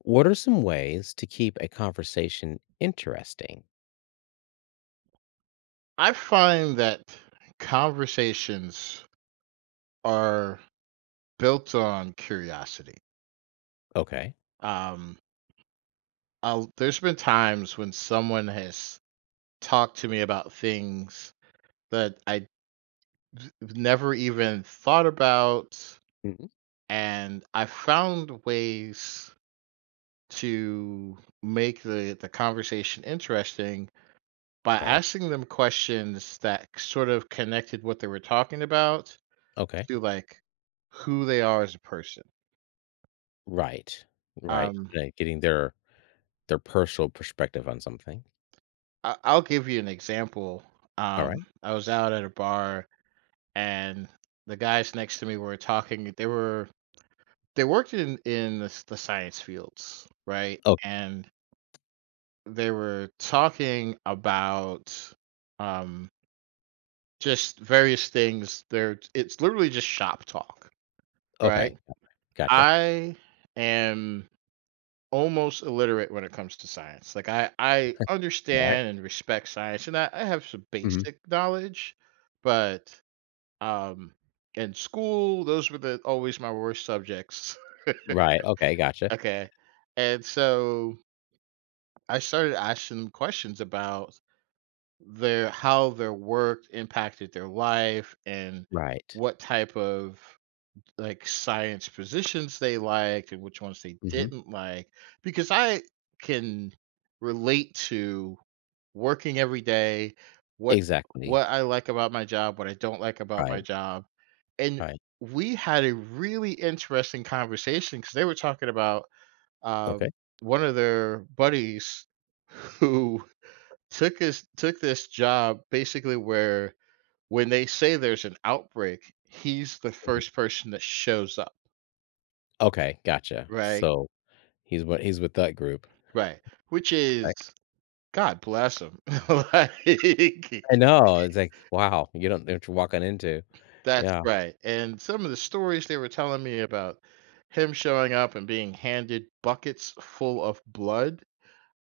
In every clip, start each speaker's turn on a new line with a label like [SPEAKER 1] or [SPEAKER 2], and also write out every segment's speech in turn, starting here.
[SPEAKER 1] What are some ways to keep a conversation interesting?
[SPEAKER 2] I find that conversations are built on curiosity.
[SPEAKER 1] Okay.
[SPEAKER 2] Um, there's been times when someone has talked to me about things that I never even thought about,
[SPEAKER 1] Hmm.
[SPEAKER 2] and I found ways to make the conversation interesting by
[SPEAKER 1] Right.
[SPEAKER 2] asking them questions that sort of connected what they were talking about
[SPEAKER 1] Okay.
[SPEAKER 2] to like who they are as a person.
[SPEAKER 1] Right. Right.
[SPEAKER 2] Um,
[SPEAKER 1] Like getting their personal perspective on something.
[SPEAKER 2] I'll give you an example.
[SPEAKER 1] All right.
[SPEAKER 2] I was out at a bar and the guys next to me were talking. They worked in the, the science fields, right?
[SPEAKER 1] Oh,
[SPEAKER 2] And they were talking about um just various things. They're it's literally just shop talk, right?
[SPEAKER 1] okay. Gotcha.
[SPEAKER 2] I am almost illiterate when it comes to science. Like I
[SPEAKER 1] All right.
[SPEAKER 2] understand and respect science and I have some
[SPEAKER 1] Hmm.
[SPEAKER 2] basic knowledge, but um in school those were the always my worst subjects.
[SPEAKER 1] Right. Okay. Gotcha.
[SPEAKER 2] Okay. And so I started asking them questions about their how their work impacted their life and
[SPEAKER 1] Right.
[SPEAKER 2] what type of like science positions they liked and which ones they
[SPEAKER 1] Hmm.
[SPEAKER 2] didn't like because I can relate to working every day, what
[SPEAKER 1] Exactly.
[SPEAKER 2] what I like about my job, what I don't like about my
[SPEAKER 1] Right.
[SPEAKER 2] job. And
[SPEAKER 1] Right.
[SPEAKER 2] we had a really interesting conversation because they were talking about
[SPEAKER 1] Okay.
[SPEAKER 2] um, one of their buddies who took this job basically where when they say there's an outbreak, he's the
[SPEAKER 1] Mhm.
[SPEAKER 2] first person that shows up.
[SPEAKER 1] Okay. Gotcha.
[SPEAKER 2] Right,
[SPEAKER 1] So he's what he's with that group.
[SPEAKER 2] right, which is,
[SPEAKER 1] Right.
[SPEAKER 2] God bless 'em, like,
[SPEAKER 1] I know. It's like wow. You don't know what you're walking into.
[SPEAKER 2] that's
[SPEAKER 1] Yeah.
[SPEAKER 2] right, and some of the stories they were telling me about him showing up and being handed buckets full of blood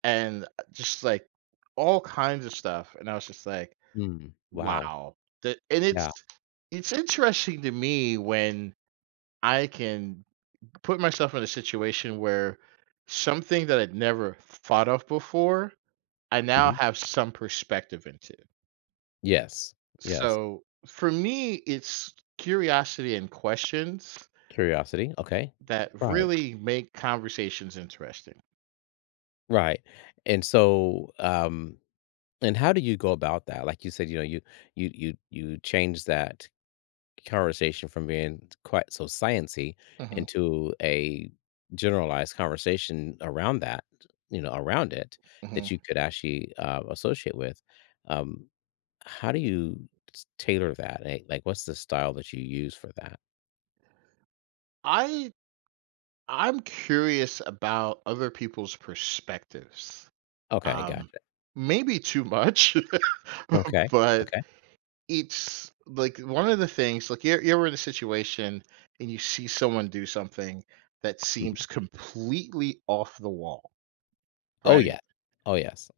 [SPEAKER 2] and, just, like, all kinds of stuff, and I was just like,
[SPEAKER 1] Mm, wow.
[SPEAKER 2] "Wow." That and
[SPEAKER 1] Yeah.
[SPEAKER 2] it's interesting to me when I can put myself in a situation where something that I'd never thought of before, I now have some perspective into.
[SPEAKER 1] Yes, yes.
[SPEAKER 2] So for me, it's curiosity and questions
[SPEAKER 1] Curiosity, okay.
[SPEAKER 2] that
[SPEAKER 1] Right.
[SPEAKER 2] really make conversations interesting.
[SPEAKER 1] Right, and so, and how do you go about that? Like you said, you know, you change that conversation from being quite so sciency
[SPEAKER 2] hmm
[SPEAKER 1] into a generalized conversation around that, you know, around it
[SPEAKER 2] hmm
[SPEAKER 1] that you could actually, associate with. Um, how do you s tailor that? Eh, like, what's the style that you use for that?
[SPEAKER 2] I I'm curious about other people's perspectives.
[SPEAKER 1] Okay,
[SPEAKER 2] Um
[SPEAKER 1] gotcha.
[SPEAKER 2] Maybe too much,
[SPEAKER 1] Okay,
[SPEAKER 2] but
[SPEAKER 1] okay.
[SPEAKER 2] it's like one of the things like you're in a situation and you see someone do something that
[SPEAKER 1] Mhm.
[SPEAKER 2] seems completely off the wall,
[SPEAKER 1] Oh,
[SPEAKER 2] right?
[SPEAKER 1] yeah. Oh, yes.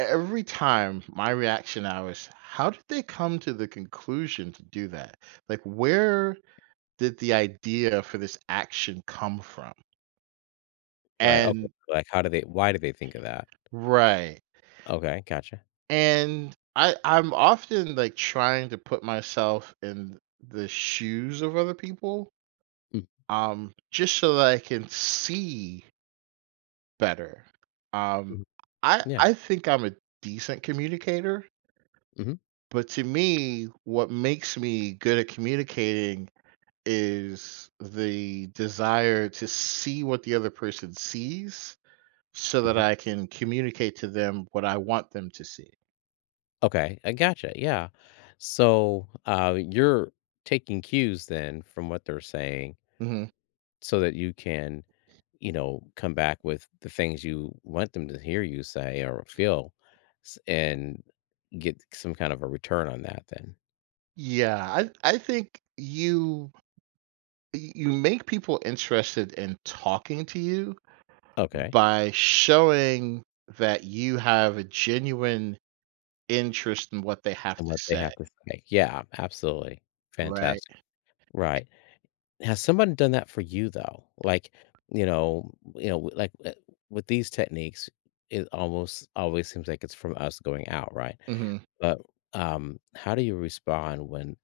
[SPEAKER 2] Every time my reaction now is, how did they come to the conclusion to do that, like where did the idea for this action come from?
[SPEAKER 1] Right, okay.
[SPEAKER 2] And
[SPEAKER 1] Like, how do they why do they think of that?
[SPEAKER 2] right,
[SPEAKER 1] Okay, gotcha.
[SPEAKER 2] and I'm often like trying to put myself in the shoes of other people,
[SPEAKER 1] Mm,
[SPEAKER 2] just so that I can see better. um
[SPEAKER 1] mhm.
[SPEAKER 2] i
[SPEAKER 1] Yeah.
[SPEAKER 2] i think I'm a decent communicator,
[SPEAKER 1] Mhm,
[SPEAKER 2] but to me what makes me good at communicating is the desire to see what the other person sees so that
[SPEAKER 1] mhm.
[SPEAKER 2] I can communicate to them what I want them to see.
[SPEAKER 1] Okay, I gotcha, yeah. So, you're taking cues then from what they're saying
[SPEAKER 2] hmm
[SPEAKER 1] so that you can, you know, come back with the things you want them to hear you say or feel s and get some kind of a return on that then.
[SPEAKER 2] Yeah, I think you make people interested in talking to you
[SPEAKER 1] Okay,
[SPEAKER 2] by showing that you have a genuine interest in what they have
[SPEAKER 1] and
[SPEAKER 2] to
[SPEAKER 1] what they
[SPEAKER 2] say,
[SPEAKER 1] have to say. Yeah, absolutely.
[SPEAKER 2] right?
[SPEAKER 1] Fantastic. Right. Has someone done that for you though? Like, you know, like with these techniques, it almost always seems like it's from us going out, right?
[SPEAKER 2] hmm
[SPEAKER 1] But how do you respond when,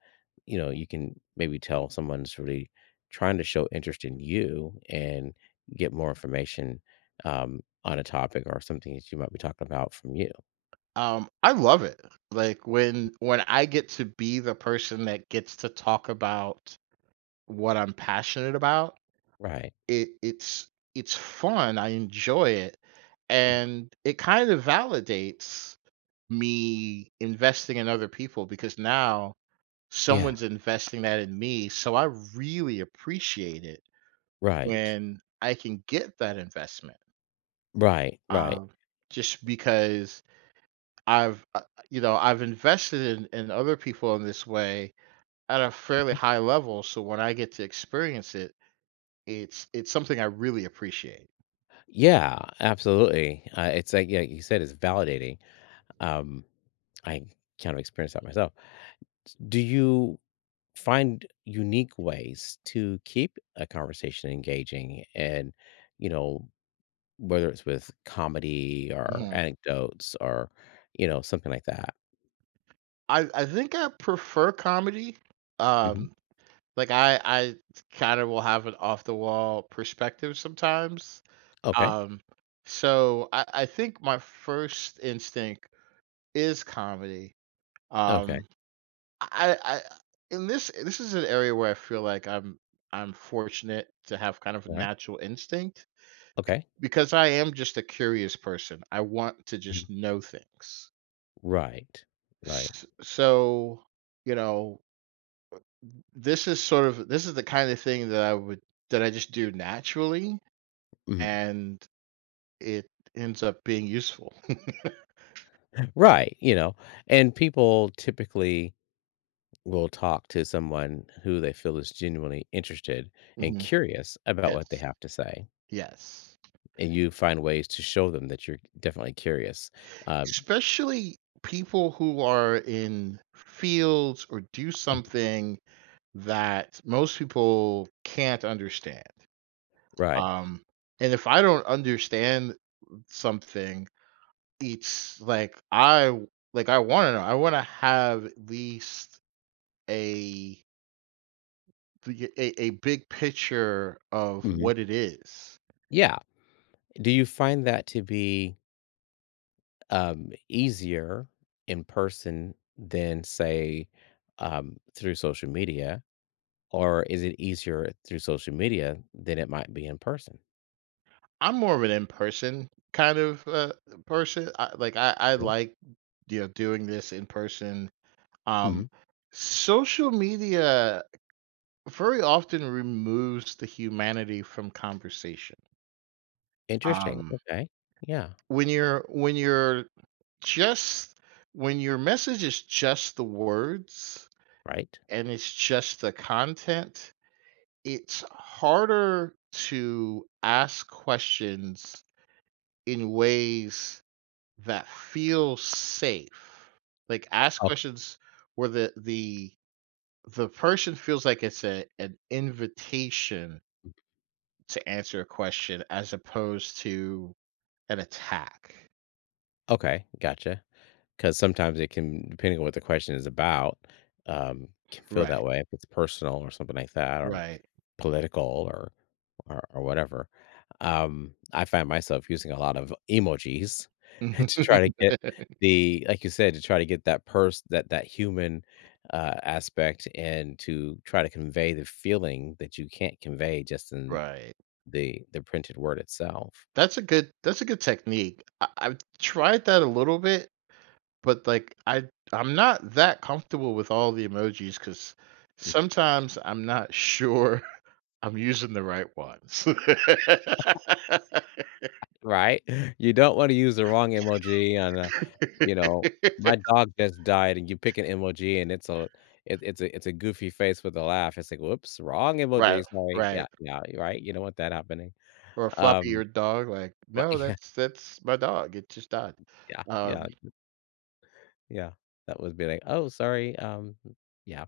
[SPEAKER 1] you know, you can maybe tell someone's really trying to show interest in you and get more information on a topic or something that you might be talking about from you,
[SPEAKER 2] I love it. Like when I get to be the person that gets to talk about what I'm passionate about,
[SPEAKER 1] right?
[SPEAKER 2] it it's it's fun, I enjoy it,
[SPEAKER 1] Mhm.
[SPEAKER 2] and it kind of validates me investing in other people because now
[SPEAKER 1] Yeah,
[SPEAKER 2] someone's investing that in me, so I really appreciate it
[SPEAKER 1] right.
[SPEAKER 2] when I can get that investment,
[SPEAKER 1] Right, right.
[SPEAKER 2] um, just because I've, uh, you know, I've invested in other people in this way at a fairly high level, so when I get to experience it, it's something I really appreciate.
[SPEAKER 1] Yeah, absolutely. It's like yeah, you said it's validating. Um, I kind of experienced that myself. Do you find unique ways to keep a conversation engaging and, you know, whether it's with comedy or
[SPEAKER 2] Mhm.
[SPEAKER 1] anecdotes or, you know, something like that?
[SPEAKER 2] I think I prefer comedy.
[SPEAKER 1] Hmm.
[SPEAKER 2] Um, like I kind of will have an off the wall perspective sometimes.
[SPEAKER 1] Okay.
[SPEAKER 2] Um, so I think my first instinct is comedy.
[SPEAKER 1] Okay.
[SPEAKER 2] Um, I in this, this is an area where I feel like I'm fortunate to have kind of a
[SPEAKER 1] All right.
[SPEAKER 2] natural instinct be-
[SPEAKER 1] Okay.
[SPEAKER 2] because I am just a curious person. I want to
[SPEAKER 1] Mhm.
[SPEAKER 2] just know things.
[SPEAKER 1] Right. Right.
[SPEAKER 2] S so, you know, this is sort of, this is the kind of thing that I would that I just do naturally,
[SPEAKER 1] Hmm.
[SPEAKER 2] and it ends up being useful.
[SPEAKER 1] Right. You know, and people typically will talk to someone who they feel is genuinely interested and
[SPEAKER 2] Mhm.
[SPEAKER 1] curious about what they
[SPEAKER 2] Yes.
[SPEAKER 1] have to say.
[SPEAKER 2] Yes.
[SPEAKER 1] And you find ways to show them that you're definitely curious. Uh,
[SPEAKER 2] Especially people who are in fields or do
[SPEAKER 1] Mhm.
[SPEAKER 2] something that most people can't understand.
[SPEAKER 1] Right.
[SPEAKER 2] Um, and if I don't understand something, it's like I wanna know. I wanna have at least a a big picture of
[SPEAKER 1] Mhm.
[SPEAKER 2] what it is.
[SPEAKER 1] Yeah. Do you find that to be easier in person than, say, through social media? Or is it easier through social media than it might be in person?
[SPEAKER 2] I'm more of an in person kind of person. I
[SPEAKER 1] Okay.
[SPEAKER 2] like, you know, doing this in person. Um,
[SPEAKER 1] Mhm.
[SPEAKER 2] social media very often removes the humanity from conversation.
[SPEAKER 1] Interesting.
[SPEAKER 2] Um,
[SPEAKER 1] Okay. Yeah.
[SPEAKER 2] when you're just, when your message is just the words
[SPEAKER 1] Right.
[SPEAKER 2] and it's just the content, it's harder to ask questions in ways that feel safe. Like ask
[SPEAKER 1] Oh,
[SPEAKER 2] questions where the person feels like it's a an invitation to answer a question as opposed to an attack.
[SPEAKER 1] okay. Gotcha. Because sometimes it can, depending on what the question is about, can feel that
[SPEAKER 2] Right.
[SPEAKER 1] way if it's personal or something like that, or
[SPEAKER 2] Right.
[SPEAKER 1] political or whatever, I find myself using a lot of emojis to try to get the like you said, to try to get that pers that that human, aspect and to try to convey the feeling that you can't convey just in
[SPEAKER 2] Right.
[SPEAKER 1] the printed word itself.
[SPEAKER 2] That's a good technique. I've tried that a little bit, but, like, I'm not that comfortable with all the emojis because sometimes I'm not sure I'm using the right ones.
[SPEAKER 1] Right? You don't wanna use the wrong emoji on a you know, my dog just died and you pick an emoji and it's a it it's a goofy face with a laugh. It's like, "Whoops, wrong
[SPEAKER 2] Right,
[SPEAKER 1] emoji, sorry."
[SPEAKER 2] right.
[SPEAKER 1] Yeah, yeah, you're right? You don't want that happening.
[SPEAKER 2] Or a
[SPEAKER 1] Um,
[SPEAKER 2] floppy-eared dog, like,
[SPEAKER 1] but
[SPEAKER 2] "No,
[SPEAKER 1] yeah,
[SPEAKER 2] that's my dog, it just died."
[SPEAKER 1] yeah, yeah,
[SPEAKER 2] Um,
[SPEAKER 1] yeah. That would be like, "Oh, sorry, um," yeah.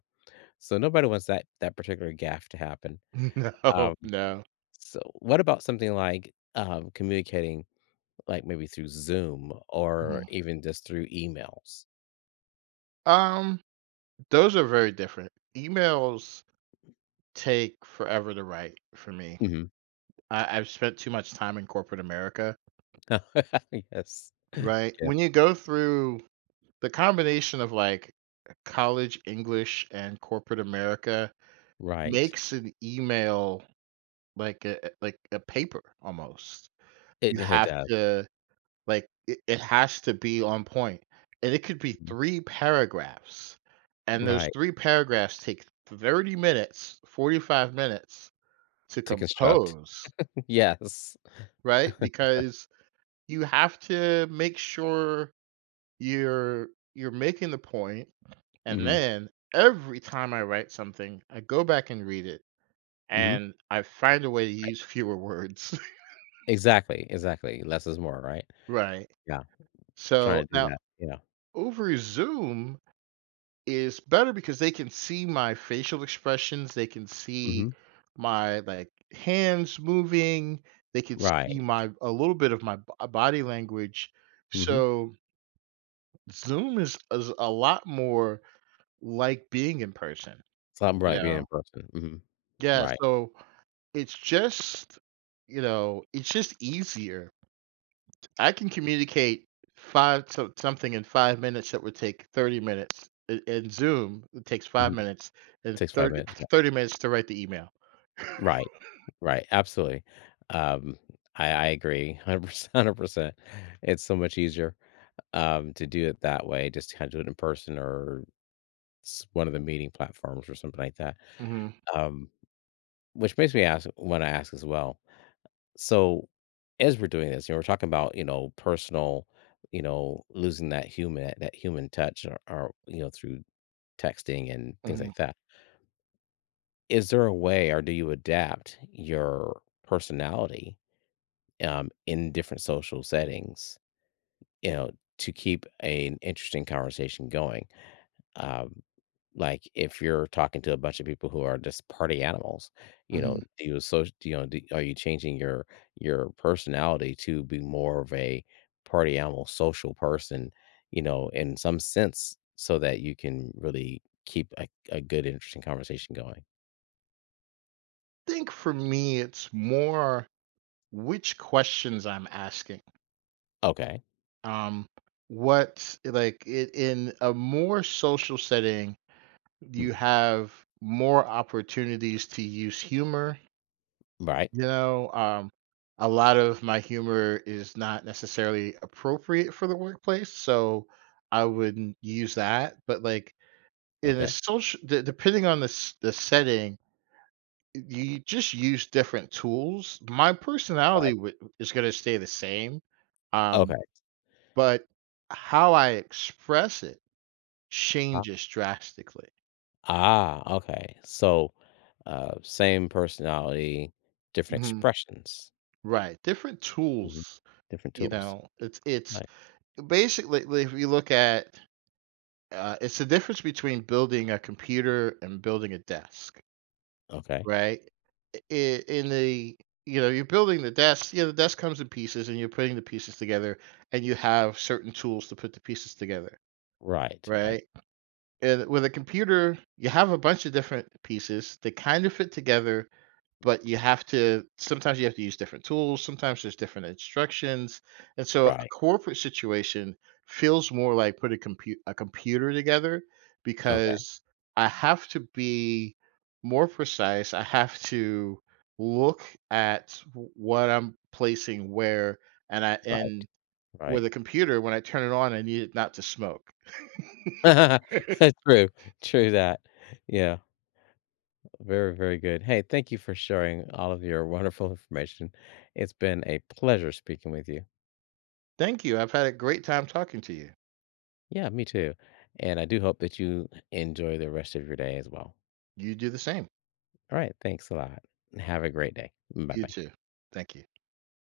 [SPEAKER 1] So nobody wants that that particular gaffe to happen.
[SPEAKER 2] no,
[SPEAKER 1] Um,
[SPEAKER 2] no.
[SPEAKER 1] so what about something like, communicating, like, maybe through Zoom
[SPEAKER 2] Mhm.
[SPEAKER 1] or even just through emails?
[SPEAKER 2] Um, those are very different. Emails take forever to write for me.
[SPEAKER 1] Mhm.
[SPEAKER 2] I've spent too much time in corporate America,
[SPEAKER 1] Yes.
[SPEAKER 2] right?
[SPEAKER 1] Yeah,
[SPEAKER 2] When you go through the combination of, like, college English and corporate America
[SPEAKER 1] right.
[SPEAKER 2] makes an email like a paper almost. You
[SPEAKER 1] It
[SPEAKER 2] have
[SPEAKER 1] does.
[SPEAKER 2] to, like, it has to be on point, and it could be
[SPEAKER 1] Mhm.
[SPEAKER 2] 3 paragraphs, and those
[SPEAKER 1] Right,
[SPEAKER 2] 3 paragraphs take 30 minutes, 45 minutes to
[SPEAKER 1] to construct.
[SPEAKER 2] compose,
[SPEAKER 1] Yes.
[SPEAKER 2] right? Because you have to make sure you're you're making the point. And
[SPEAKER 1] Mhm,
[SPEAKER 2] then every time I write something, I go back and read it
[SPEAKER 1] mhm.
[SPEAKER 2] and I find a way to
[SPEAKER 1] Right.
[SPEAKER 2] use fewer words.
[SPEAKER 1] Exactly, exactly. Less is more, right?
[SPEAKER 2] Right.
[SPEAKER 1] Yeah,
[SPEAKER 2] So
[SPEAKER 1] trying to do
[SPEAKER 2] now
[SPEAKER 1] that, yeah.
[SPEAKER 2] over Zoom is better because they can see my facial expressions, they can see
[SPEAKER 1] Mhm.
[SPEAKER 2] my like hands moving, they can see
[SPEAKER 1] Right.
[SPEAKER 2] my a little bit of my body language.
[SPEAKER 1] Mhm.
[SPEAKER 2] So Zoom is a lot more like being in person,
[SPEAKER 1] It's something
[SPEAKER 2] you
[SPEAKER 1] right being
[SPEAKER 2] know.
[SPEAKER 1] in person. Mhm.
[SPEAKER 2] Yeah,
[SPEAKER 1] Right.
[SPEAKER 2] so it's just, you know, it's just easier. I can communicate 5 so something in 5 minutes that would take 30 minutes. In Zoom, it takes 5
[SPEAKER 1] Mhm.
[SPEAKER 2] minutes and
[SPEAKER 1] Takes 5
[SPEAKER 2] thirty
[SPEAKER 1] minutes, yeah.
[SPEAKER 2] thirty minutes to write the email.
[SPEAKER 1] Right. Right, absolutely. Um, I agree 100%, 100%. It's so much easier, to do it that way, just kinda do it in person or s one of the meeting platforms or something like that.
[SPEAKER 2] Mhm,
[SPEAKER 1] Um, which makes me ask want to ask as well. So, as we're doing this, you know, we're talking about, you know, personal, you know, losing that human touch or you know, through texting and things
[SPEAKER 2] mhm,
[SPEAKER 1] like that. Is there a way or do you adapt your personality in different social settings, you know, to keep an interesting conversation going? Um, like, if you're talking to a bunch of people who are just party animals, you know,
[SPEAKER 2] mhm.
[SPEAKER 1] do you associate, you know, do, are you changing your personality to be more of a party animal, social person, you know, in some sense, so that you can really keep a good, interesting conversation going?
[SPEAKER 2] Think for me, it's more which questions I'm asking.
[SPEAKER 1] Okay.
[SPEAKER 2] Um, what like, it in a more social setting, you
[SPEAKER 1] Hmm.
[SPEAKER 2] have more opportunities to use humor.
[SPEAKER 1] Right.
[SPEAKER 2] You know, a lot of my humor is not necessarily appropriate for the workplace, so I wouldn't use that. But like in a
[SPEAKER 1] Okay.
[SPEAKER 2] social, depending on the the setting, you just use different tools. My
[SPEAKER 1] Right.
[SPEAKER 2] personality is going to stay the same, um,
[SPEAKER 1] Okay.
[SPEAKER 2] but how I express it changes drastically.
[SPEAKER 1] Ah, ah, okay. So, same personality, different
[SPEAKER 2] Mhm.
[SPEAKER 1] expressions,
[SPEAKER 2] Right, different
[SPEAKER 1] mhm,
[SPEAKER 2] tools.
[SPEAKER 1] different
[SPEAKER 2] You
[SPEAKER 1] tools.
[SPEAKER 2] know, it's basically like, if you look at, it's the difference between building a computer and building a desk,
[SPEAKER 1] Okay.
[SPEAKER 2] right? I- In the You know, you're building the desk. You know the desk comes in pieces, and you're putting the pieces together, and you have certain tools to put the pieces together,
[SPEAKER 1] Right, right,
[SPEAKER 2] right? And with a computer, you have a bunch of different pieces. They kind of fit together, but you have to, sometimes you have to use different tools, sometimes there's different instructions, and so a
[SPEAKER 1] right.
[SPEAKER 2] corporate situation feels more like put a computer together
[SPEAKER 1] Okay,
[SPEAKER 2] because I have to be more precise, I have to look at w what I'm placing where, and I
[SPEAKER 1] right,
[SPEAKER 2] and with
[SPEAKER 1] right.
[SPEAKER 2] a computer, when I turn it on, I need it not to smoke.
[SPEAKER 1] True, true that. Yeah, very, very good. Hey, thank you for sharing all of your wonderful information. It's been a pleasure speaking with you.
[SPEAKER 2] Thank you, I've had a great time talking to you.
[SPEAKER 1] Yeah, me too. And I do hope that you enjoy the rest of your day as well.
[SPEAKER 2] You do the same.
[SPEAKER 1] All right, thanks a lot. Have a great day. Bye
[SPEAKER 2] You
[SPEAKER 1] bye.
[SPEAKER 2] too. Thank you.